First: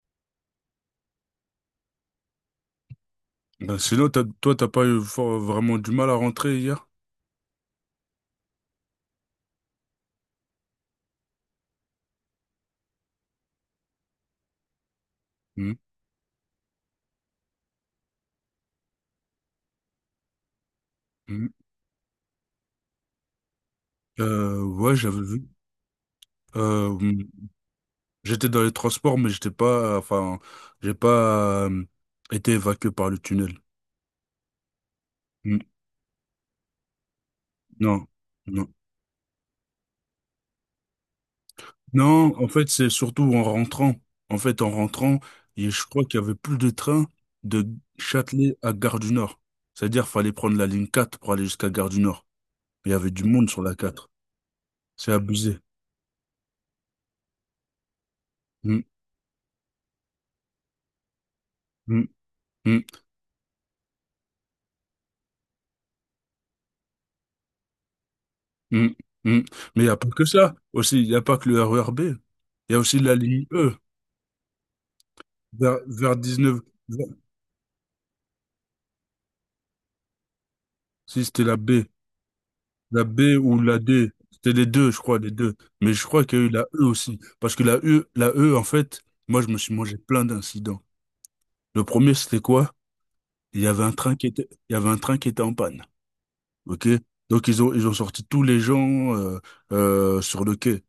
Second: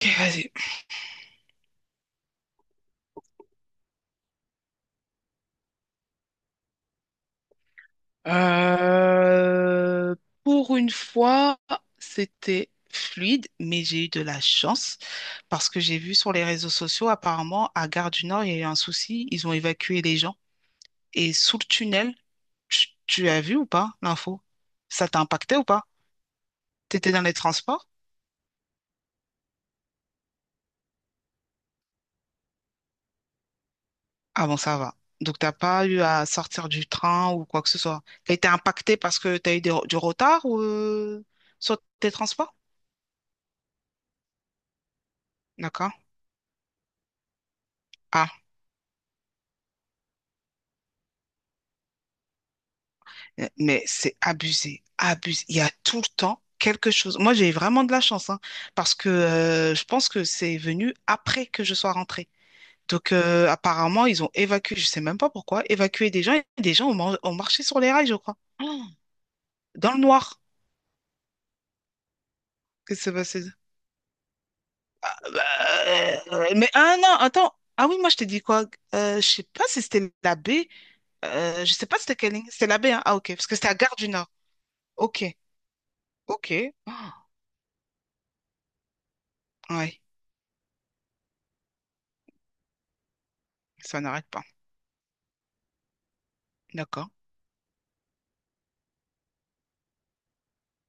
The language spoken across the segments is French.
Ok, vas-y. Ben, sinon, t'as, toi, t'as pas eu vraiment du mal à rentrer hier? Euh, pour une fois, c'était fluide, mais j'ai eu de la chance parce Mhm, que j'ai vu sur les réseaux sociaux, apparemment, à Gare du Nord, il y a eu un souci. Ils ont évacué les gens. Et mhm. sous le tunnel, tu as vu ou pas l'info? Ouais, Ça j'avais t'a vu. impacté ou pas? T'étais dans Mhm. les transports? J'étais dans les transports, mais j'étais pas, enfin, j'ai pas été évacué par le tunnel. Ah bon, ça va. Donc, t'as Mhm. pas eu à sortir du train ou quoi que ce Non, soit. T'as été non. impacté parce que t'as eu du retard ou, sur tes Non, en transports? fait, c'est surtout en rentrant. En fait, en rentrant, et je D'accord. crois qu'il y avait plus de train de Ah. Châtelet à Gare du Nord. C'est-à-dire, fallait prendre la ligne 4 pour aller jusqu'à Gare du Nord. Il y avait du monde sur la mais 4. c'est abusé, C'est abusé. Il abusé. y a tout le temps quelque chose. Moi, j'ai vraiment de la chance, hein, Mhm, parce que je pense que c'est venu après que je sois mhm, rentrée. mhm. Donc, apparemment, ils ont évacué, je sais même pas pourquoi, évacué des gens et des gens ont marché sur les rails, je crois. Oh. Mm, mm. Mais il n'y Dans a le pas que noir. ça aussi, il n'y a pas que le RERB. Il y a aussi Qu'est-ce qui s'est la passé? ligne E Ah bah, vers 19. mais ah vers- non, attends. Ah oui, moi, je t'ai dit quoi? Je sais pas si c'était la baie. Si c'était la Je B, sais pas si c'était quelle ligne. C'était la baie, hein? la Ah, B ok, parce que ou c'était à la Gare du D, Nord. c'était les deux, je crois, Ok, les deux. Mais je crois qu'il y a eu la ok. E aussi. Oh. Parce que la E, en fait, moi, je me suis mangé Ouais, plein d'incidents. Le premier, c'était quoi? Il y avait un ça train qui n'arrête pas. était, il y avait un train qui était en panne. OK? D'accord. Donc, ils ont sorti tous les gens sur le quai.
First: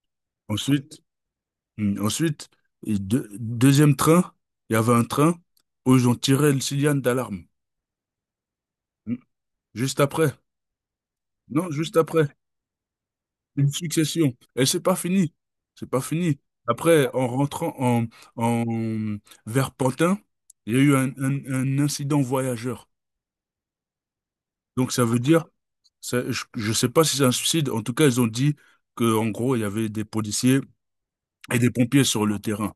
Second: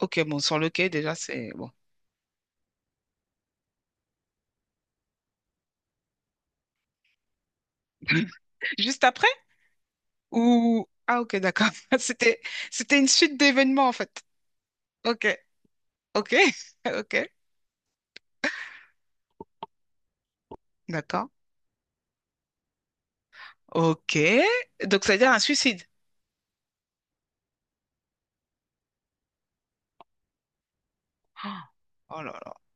Ok, bon, sur le quai, Ensuite, déjà, c'est bon. Ensuite, et deuxième train, il y avait un train où ils ont tiré le signal d'alarme. Juste Hmm, après? Juste après. Ah, ok, d'accord. Non, juste après. C'était, c'était une suite Une d'événements, en fait. succession. Et c'est pas Ok, fini. C'est pas ok, fini. Après, ok, en rentrant en, en vers Pantin, il y a eu un, d'accord. un- un incident voyageur. Ok. Donc ça Donc, ça veut veut dire un dire, suicide. Je sais pas si c'est un suicide. En tout cas, ils ont dit que, en gros, il y avait des policiers et des Ah. pompiers Oh sur là le là, terrain.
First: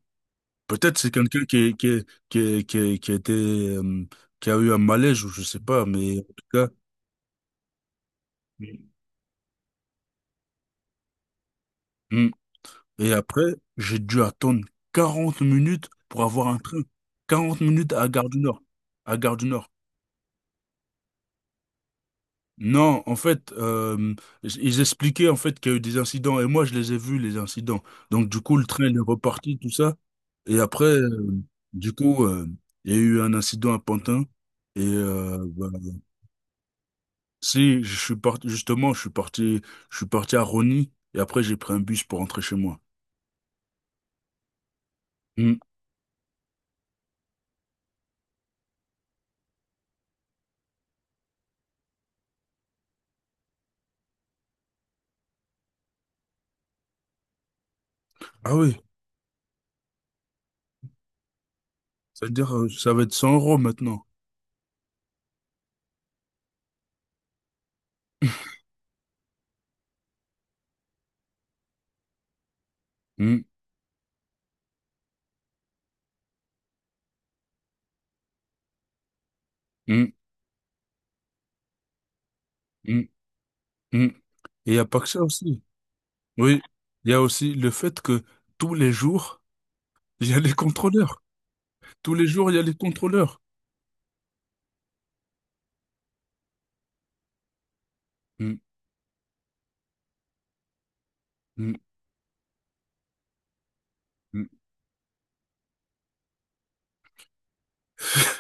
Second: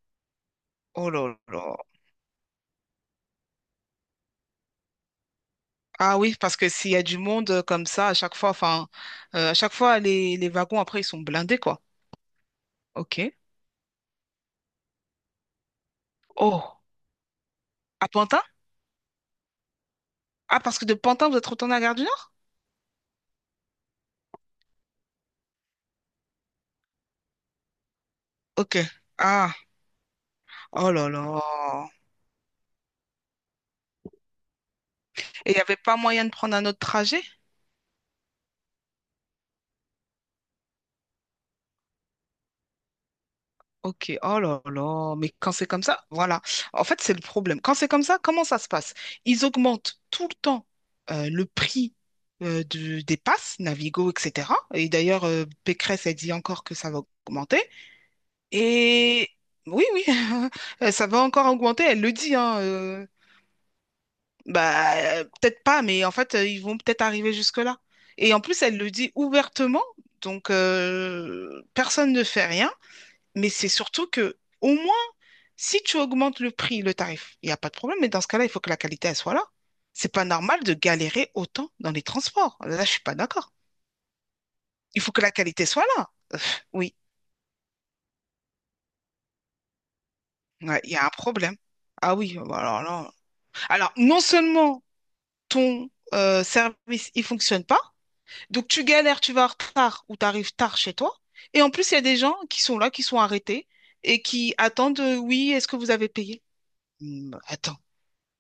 Peut-être c'est oh là quelqu'un là. Qui a eu un malaise ou je sais pas, mais Ah en oui, tout parce cas. que s'il y a du monde comme ça, à chaque fois, enfin, à chaque fois, les wagons, après, ils sont blindés, quoi. Mm. Et Ok. après, j'ai dû attendre 40 minutes pour avoir un Oh, train. 40 minutes à à Gare du Pantin? Nord. À Gare du Nord. Ah, parce que de Pantin, vous êtes retourné à Gare du Nord? Non, en fait, ils expliquaient en fait qu'il y a eu des incidents et moi je les ai vus les incidents. Donc du coup, le Ok. train il est Ah, reparti, tout ça. Et après, oh là là. du coup, il y a eu un incident à Pantin et Et il n'y bah, avait pas moyen de prendre un autre trajet? si, je suis parti, justement, je suis parti, à Rony et après j'ai pris un bus pour rentrer chez moi. Ok, oh là là, mais quand Hmm. c'est comme ça, voilà. En fait, c'est le problème. Quand c'est comme ça, comment ça se passe? Ils augmentent tout le temps le prix des passes, Navigo, etc. Et d'ailleurs, Pécresse a dit encore que ça va augmenter. Ah oui, Et oui, oui, ça va encore augmenter, elle le dit, c'est-à-dire, hein. Ça va être 100 euros maintenant. Bah, peut-être pas, mais en fait, ils vont peut-être arriver jusque-là. Et en plus, elle le dit ouvertement, donc personne ne fait rien, Hmm, mais c'est surtout que au moins si tu augmentes le prix, le tarif, il n'y a pas de problème, mais dans ce cas-là, il faut que la qualité, elle soit là. hmm, C'est pas normal de galérer autant dans les transports. Là, je suis hmm, pas d'accord. hmm. Et il n'y a pas Il que faut que ça la aussi. qualité soit là. Oui, Oui. il y a aussi le fait que tous les jours, il y a les Ouais, il y a un contrôleurs. problème. Tous Ah les oui, jours, il bah y a les alors là. contrôleurs. Alors, non seulement ton service, il fonctionne pas, Hmm, donc tu galères, tu vas en retard ou tu arrives tard chez toi, et en hmm, plus, il y a des gens qui sont là, qui sont arrêtés et hmm, qui attendent, oui, est-ce que vous avez payé? Attends.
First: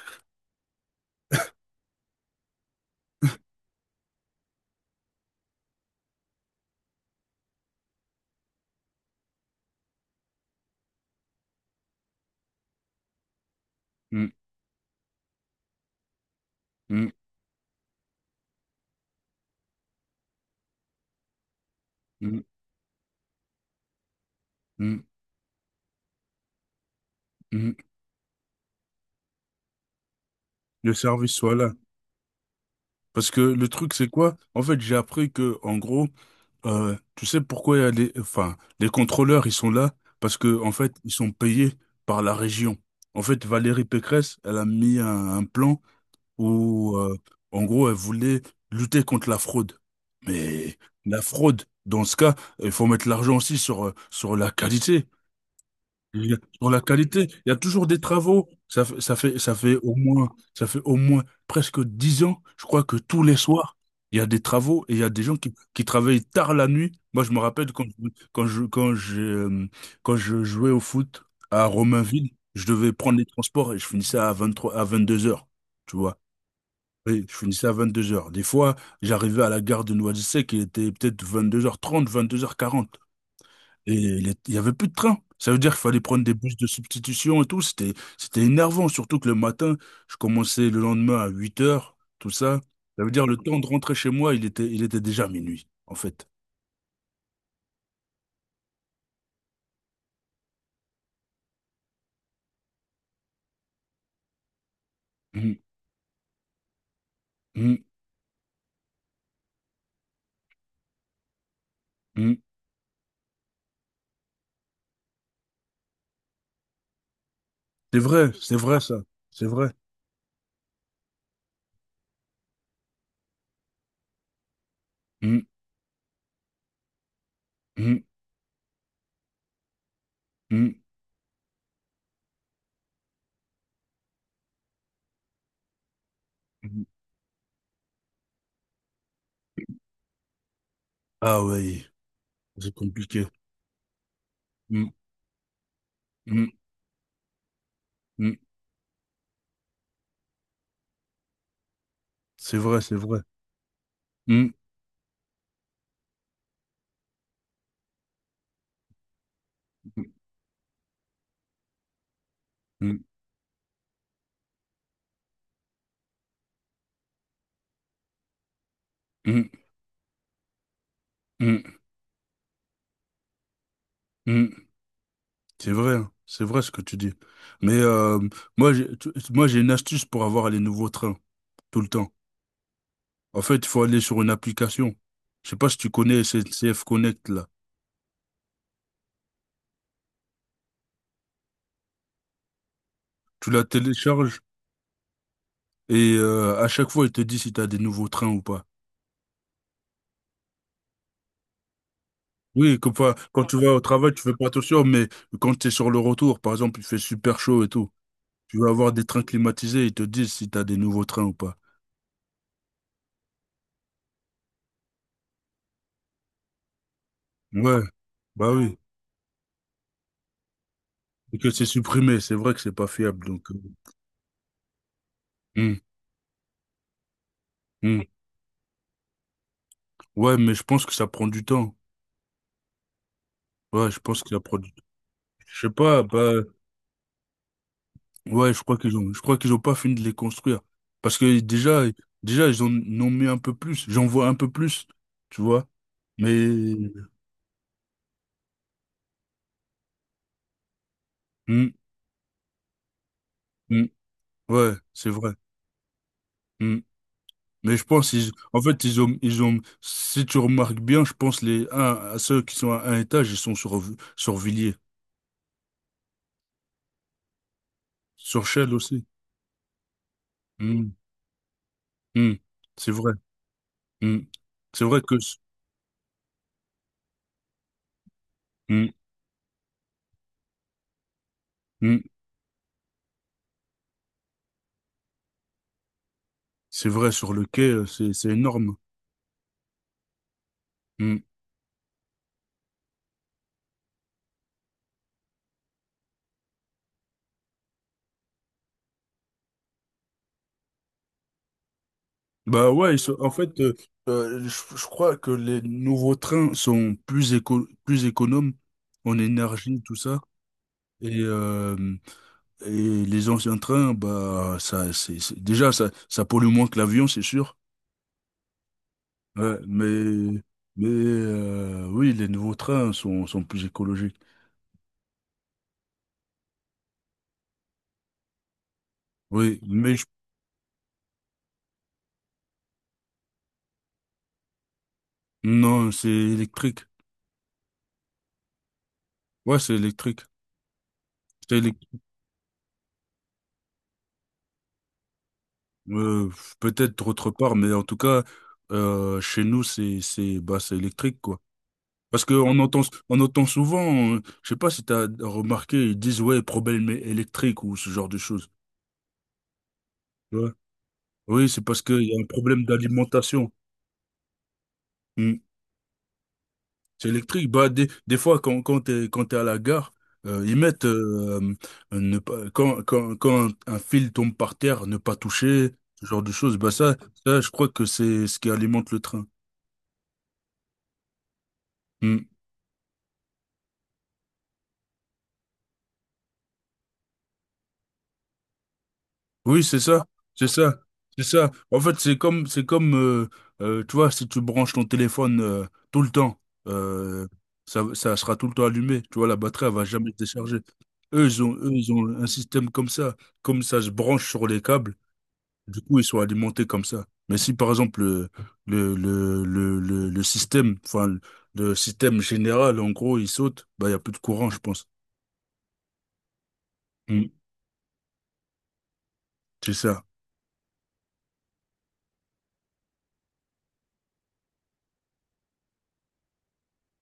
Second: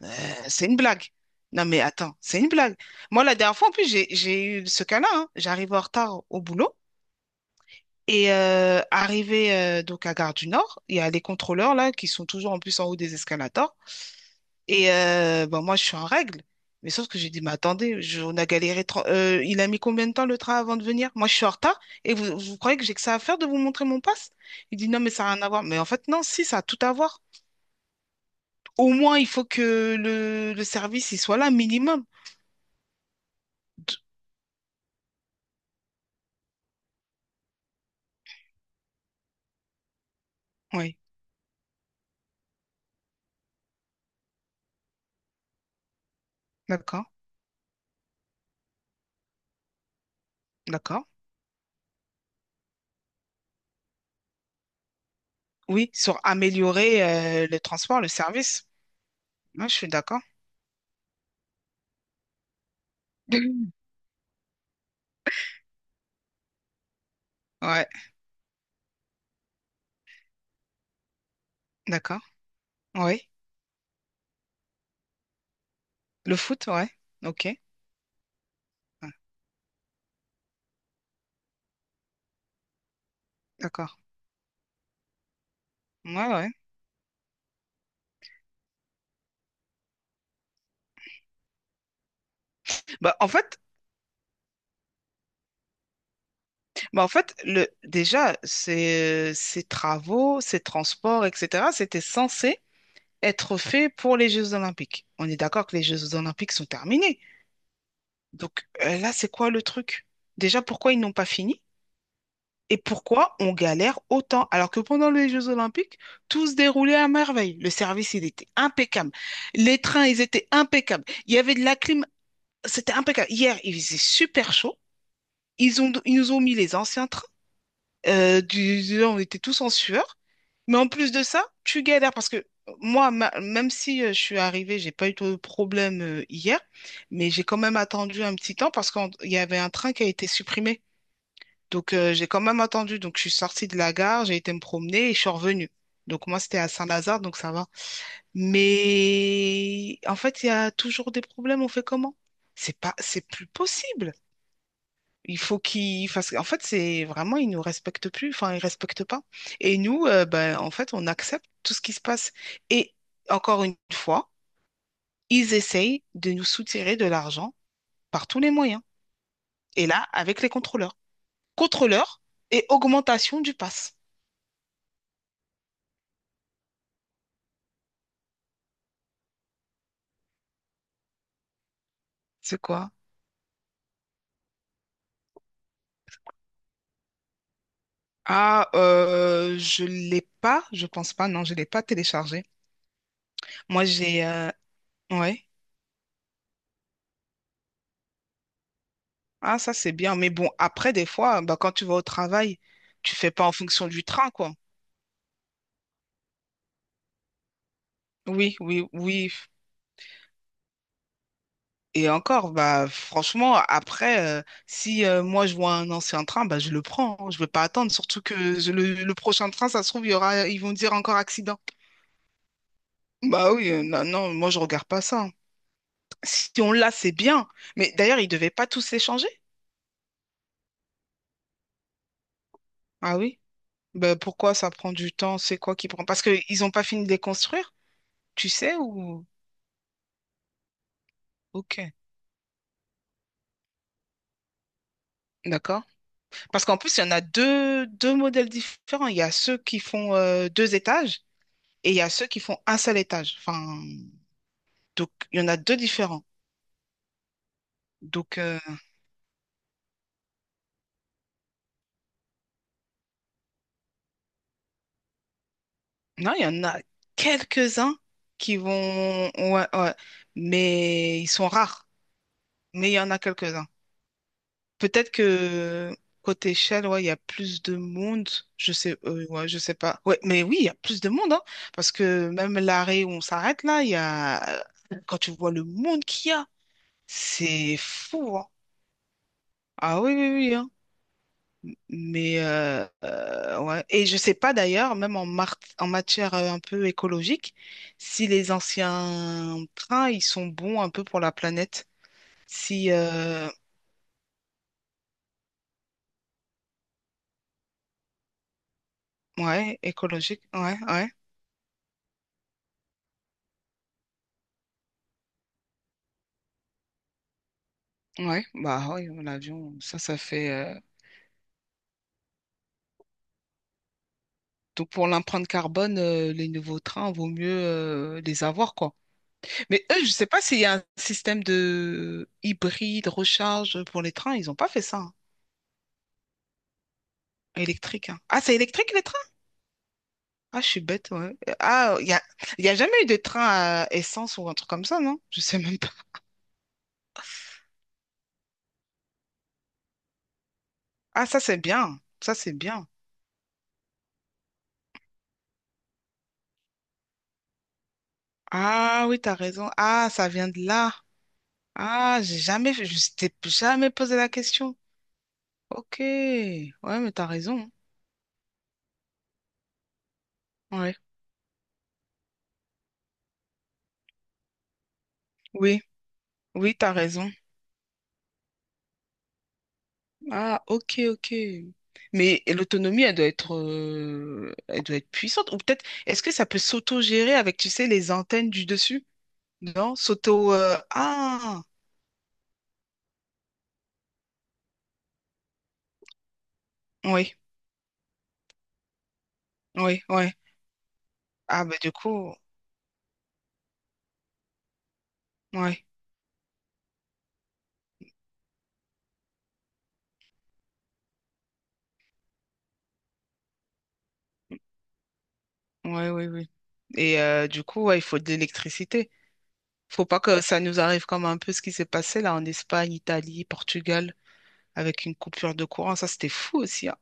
Euh, C'est une blague. Non, mais attends, c'est une blague. Moi, la dernière fois, en plus, j'ai eu ce cas-là, hein. J'arrive en retard au boulot. Et arrivé donc à Gare du Nord, il y a les contrôleurs là qui sont toujours en plus en haut des escalators. Et ben, moi, je suis en règle. Mais hmm, sauf que j'ai dit, mais attendez, on a galéré. Il a mis combien de temps le train avant de venir? Moi, je suis en retard. Et vous, hmm, vous croyez que j'ai que ça à faire de vous montrer mon passe? Il dit, hmm, non, mais ça n'a rien à voir. Mais en fait, non, si, ça a tout à voir. hmm, hmm. Au moins, il faut que le Le service il service soit là, soit là. minimum. Parce que le truc, c'est quoi? En fait, j'ai appris que, en gros, tu sais pourquoi il y a les, enfin, les contrôleurs, ils sont là parce que, en fait, Oui. ils sont payés par la région. En fait, Valérie Pécresse, elle a mis un plan où, D'accord, en gros, elle voulait lutter contre la fraude. Mais d'accord. la fraude, dans ce cas, il faut mettre l'argent aussi sur la qualité. Oui, sur Pour la améliorer qualité, il y a le toujours des transport, le travaux. service. Moi, je suis d'accord. Ça fait au moins presque 10 ans. Je crois que tous les soirs, il y a des travaux et il y a des gens qui travaillent tard la nuit. Moi, je me rappelle quand, Ouais, quand je, quand j'ai, euh, quand je jouais au foot à d'accord. Romainville, je devais prendre les Oui. transports et je finissais à 23h à 22h. Tu vois? Le foot, ouais. Oui, je Ok. finissais à 22h. Des fois, Ouais, j'arrivais à la gare de Noisy-le-Sec, il était peut être 22h30, 22h40. d'accord. Il y avait plus de train. Ça veut dire qu'il fallait prendre Ouais, des ouais. bus de substitution et tout. C'était énervant, surtout que le matin, je commençais le lendemain à 8h, tout ça. Ça veut Bah, dire en le temps fait, de rentrer chez moi, il était déjà minuit, en fait. bah, en fait le, déjà, ces travaux, ces transports, etc., c'était censé être fait pour les Jeux Olympiques. On est Mhm, d'accord que les Jeux Olympiques sont terminés. mhm, Donc là, c'est quoi le truc? Déjà, pourquoi ils n'ont pas fini? mhm. Et pourquoi on galère autant alors que pendant les Jeux Olympiques, tout se déroulait à merveille. Le service, il était C'est vrai ça. impeccable. C'est vrai. Les trains, ils étaient impeccables. Il y avait de la clim, c'était impeccable. Hier, il faisait super chaud. Mhm, Ils ont, ils nous ont mis les anciens trains. mhm, On était tous en sueur. mhm, Mais en plus de ça, tu galères parce que moi, même si je suis arrivée, j'ai pas eu de problème hier, mhm. mais j'ai quand même attendu un petit temps parce qu'il y avait un train qui a été supprimé. Ah oui, Donc, j'ai quand même c'est attendu. Donc, je compliqué. suis sortie de la gare, j'ai été me Mhm, promener et je suis revenue. Donc, moi, mhm, c'était à Saint-Lazare, donc ça va. mhm. Mais en fait, il y a toujours des problèmes. On fait comment? C'est C'est vrai, c'est pas, vrai. c'est plus possible. Mhm, Il faut qu'ils fassent. En fait, c'est vraiment, ils nous respectent plus. Enfin, ils respectent pas. Et mhm, nous, ben, en fait, on accepte tout ce qui se passe. Et encore une fois, ils essayent de nous soutirer de l'argent par tous les moyens. mhm, Et là, avec les contrôleurs. mhm, Contrôleurs et augmentation du pass. mhm. C'est vrai, hein, c'est vrai ce que tu dis. Mais moi, j'ai une astuce pour avoir les nouveaux trains tout le temps. C'est quoi? En fait, il faut aller sur une application. Je sais pas si tu connais SNCF Connect là. Ah, je l'ai pas, je pense pas, non, je l'ai pas téléchargé. Tu la Moi, j'ai, télécharges ouais. et à chaque fois, il te dit si tu as des nouveaux trains ou pas. Ah, ça c'est bien, mais bon, après des fois, bah quand tu vas au travail, Oui, comme ça, tu fais quand pas en tu vas au fonction du travail, tu train, fais pas quoi. attention, mais quand tu es sur le retour, par exemple, il fait super chaud et tout. Oui, Tu vas oui, avoir des trains oui. climatisés, ils te disent si tu as des nouveaux trains ou pas. Et encore, bah franchement, après, si moi je vois un ancien train, bah je le prends, hein. Je vais pas Ouais, attendre, surtout bah que oui. Le prochain train, ça se trouve, il y aura, ils vont dire encore Et que accident. c'est supprimé, c'est vrai que c'est pas fiable. Donc, Bah oui, non, non, moi je regarde pas ça, hein. hum, Si on l'a, c'est bien. Mais hum. d'ailleurs, ils devaient pas tous s'échanger. Ouais, mais je pense que ça prend du temps. Ah oui. Ouais, je Bah, pense que ça pourquoi prend ça du temps. prend du temps? C'est Je sais quoi qui pas, prend? Parce bah, qu'ils n'ont pas fini de les construire, tu ouais, sais, je ou... crois qu'ils ont pas fini de les construire. Parce que Ok, déjà, ils en ont mis un peu plus. J'en vois un peu plus, tu vois. d'accord. Mais, Parce qu'en plus, il y en a deux, deux modèles différents. Il y a ceux qui font deux étages hmm, et il y a ceux qui font un seul étage. Enfin, hmm, ouais, c'est donc, vrai. il y en a deux différents. Hmm. Mais je pense, ils, Donc, en fait, si tu remarques bien, je pense les un, à ceux qui sont à un étage, ils sont sur Villiers. non, il y en a quelques-uns Sur qui Chelles aussi. vont... Ouais, ouais. Hmm, Mais ils sont rares. hmm. C'est Mais il y en vrai. a quelques-uns. Hmm. C'est vrai Peut-être que, que côté Shell, ouais, il y a plus de monde. Je hmm, sais, ouais, je sais pas. Ouais, mais oui, il y a plus de monde, hein, parce hmm. que même l'arrêt où on s'arrête là, il y a quand tu vois le monde qu'il y a, C'est vrai, sur le quai, c'est c'est fou, hein. énorme. Ah oui, oui, oui, hein. Mm. Mais ouais. Et je sais pas d'ailleurs, même en, en matière un peu écologique, si les anciens trains, ils sont bons un peu pour la planète. Bah Si ouais, en fait, je crois que les nouveaux trains sont plus plus économes en ouais, énergie, tout ça. écologique, ouais, ouais. Et, euh, et les anciens trains, bah ça, déjà ça, pollue moins que l'avion, c'est sûr. Ouais, bah oui, Ouais, l'avion, ça mais fait. Oui, les nouveaux trains sont plus écologiques. Donc pour l'empreinte carbone, les nouveaux trains, vaut mieux les avoir, quoi. Oui, Mais mais eux, je sais pas s'il y a un système de hybride, recharge pour les trains, ils ont pas fait ça, hein. non, c'est électrique. Électrique, hein. Ah, c'est électrique les trains? Ouais, c'est électrique. Ah, je suis bête, ouais. C'est électrique. Ah, il y a jamais eu de train à essence ou un truc comme ça, non? Je sais même pas. Euh, Peut-être autre part, mais en tout cas, chez nous, bah, c'est électrique, Ah, quoi. ça c'est bien. Parce que Ça c'est on entend bien. Souvent, je sais pas si t'as remarqué, ils disent, ouais, problème électrique ou ce genre de choses. Ah oui, t'as raison. Ah, ça Tu vient vois. de là. Oui, c'est parce qu'il y Ah, a un j'ai problème jamais, je t'ai d'alimentation. jamais posé la question. Hmm. Ok, ouais, C'est mais t'as électrique. Bah, raison, des fois, quand t'es à la gare, ils hein. mettent, Ouais, ne pas, quand un fil tombe par terre, ne pas toucher, oui, ce genre de choses. Bah, oui, t'as ça, raison. ça, je crois que c'est ce qui alimente le train. Ah, ok, ok. Mmh. Mais l'autonomie, elle doit être puissante. Ou peut-être, est-ce que ça peut s'auto-gérer avec, tu sais, les antennes du dessus? Oui, c'est Non, ça, c'est ça, c'est ça. ah, En fait, c'est comme, tu vois, si tu branches ton téléphone tout le temps, euh, oui, ça sera tout le temps allumé. Tu vois, la batterie, elle va oui, jamais se oui. décharger. Ah, Eux, bah ils du ont un coup, système comme ça. Comme ça se branche sur les câbles, du ouais, coup, ils sont alimentés comme ça. Mais si, par exemple, le système, enfin, le système général, en gros, il saute, bah, il n'y a plus de courant, je pense. ouais, oui, oui. Et Mm. Du coup, ouais, il faut de l'électricité. C'est ça. Faut pas que ça nous arrive comme un peu ce qui s'est passé là en Espagne, Italie, Portugal, avec une coupure de courant. Ça, c'était fou aussi, hein.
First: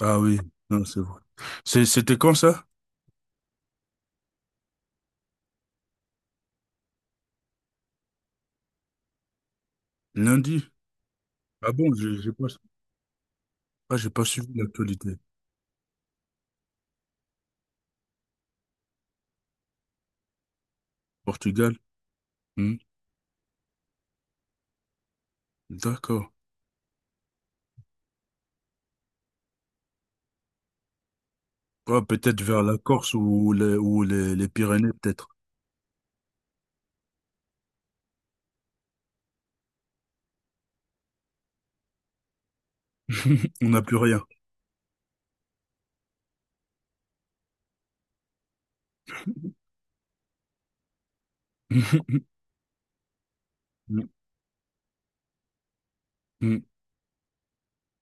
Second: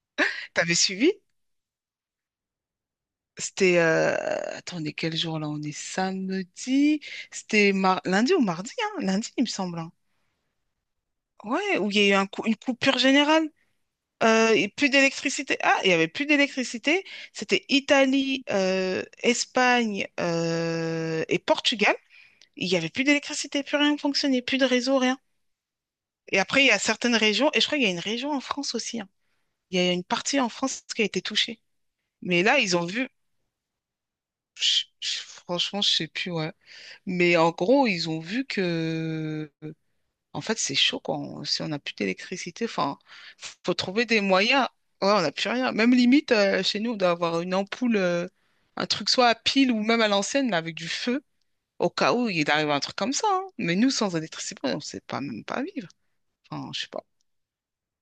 Ah oui, T'avais non, c'est suivi? vrai. C'était quand ça? C'était, attendez, quel jour là? On est samedi. C'était lundi ou mardi, hein? Lundi, il me semble, hein. Lundi? Ah Ouais, où bon, il y a eu un une coupure générale. J'ai pas suivi Et plus l'actualité. d'électricité. Ah, il y avait plus d'électricité. C'était Italie, Espagne et Portugal? Portugal. Il y Hmm, avait plus d'électricité, plus rien ne fonctionnait, plus de réseau, rien. d'accord. Et après, il y a certaines régions, et je crois qu'il y a une région en France aussi, hein. Il y a une partie en France qui a été touchée. Ah, peut-être Mais là, vers ils la ont vu. Corse ou les Pyrénées, peut-être. Franchement, je sais plus, ouais. Mais en gros, ils ont vu que, en fait, c'est chaud, quoi. On- si on n'a plus d'électricité, enfin, On faut n'a plus trouver rien. des moyens. Ouais, on n'a plus rien. Même limite, chez nous, on doit avoir une ampoule, un truc soit à pile ou même à l'ancienne, mais avec du feu, au cas où il arrive un truc comme ça, hein. Mais nous, Hmm, sans électricité, on ne sait pas même pas vivre. hmm. Enfin, je sais pas.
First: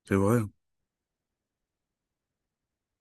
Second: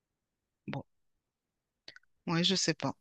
C'est vrai. Bon, ouais, je sais pas.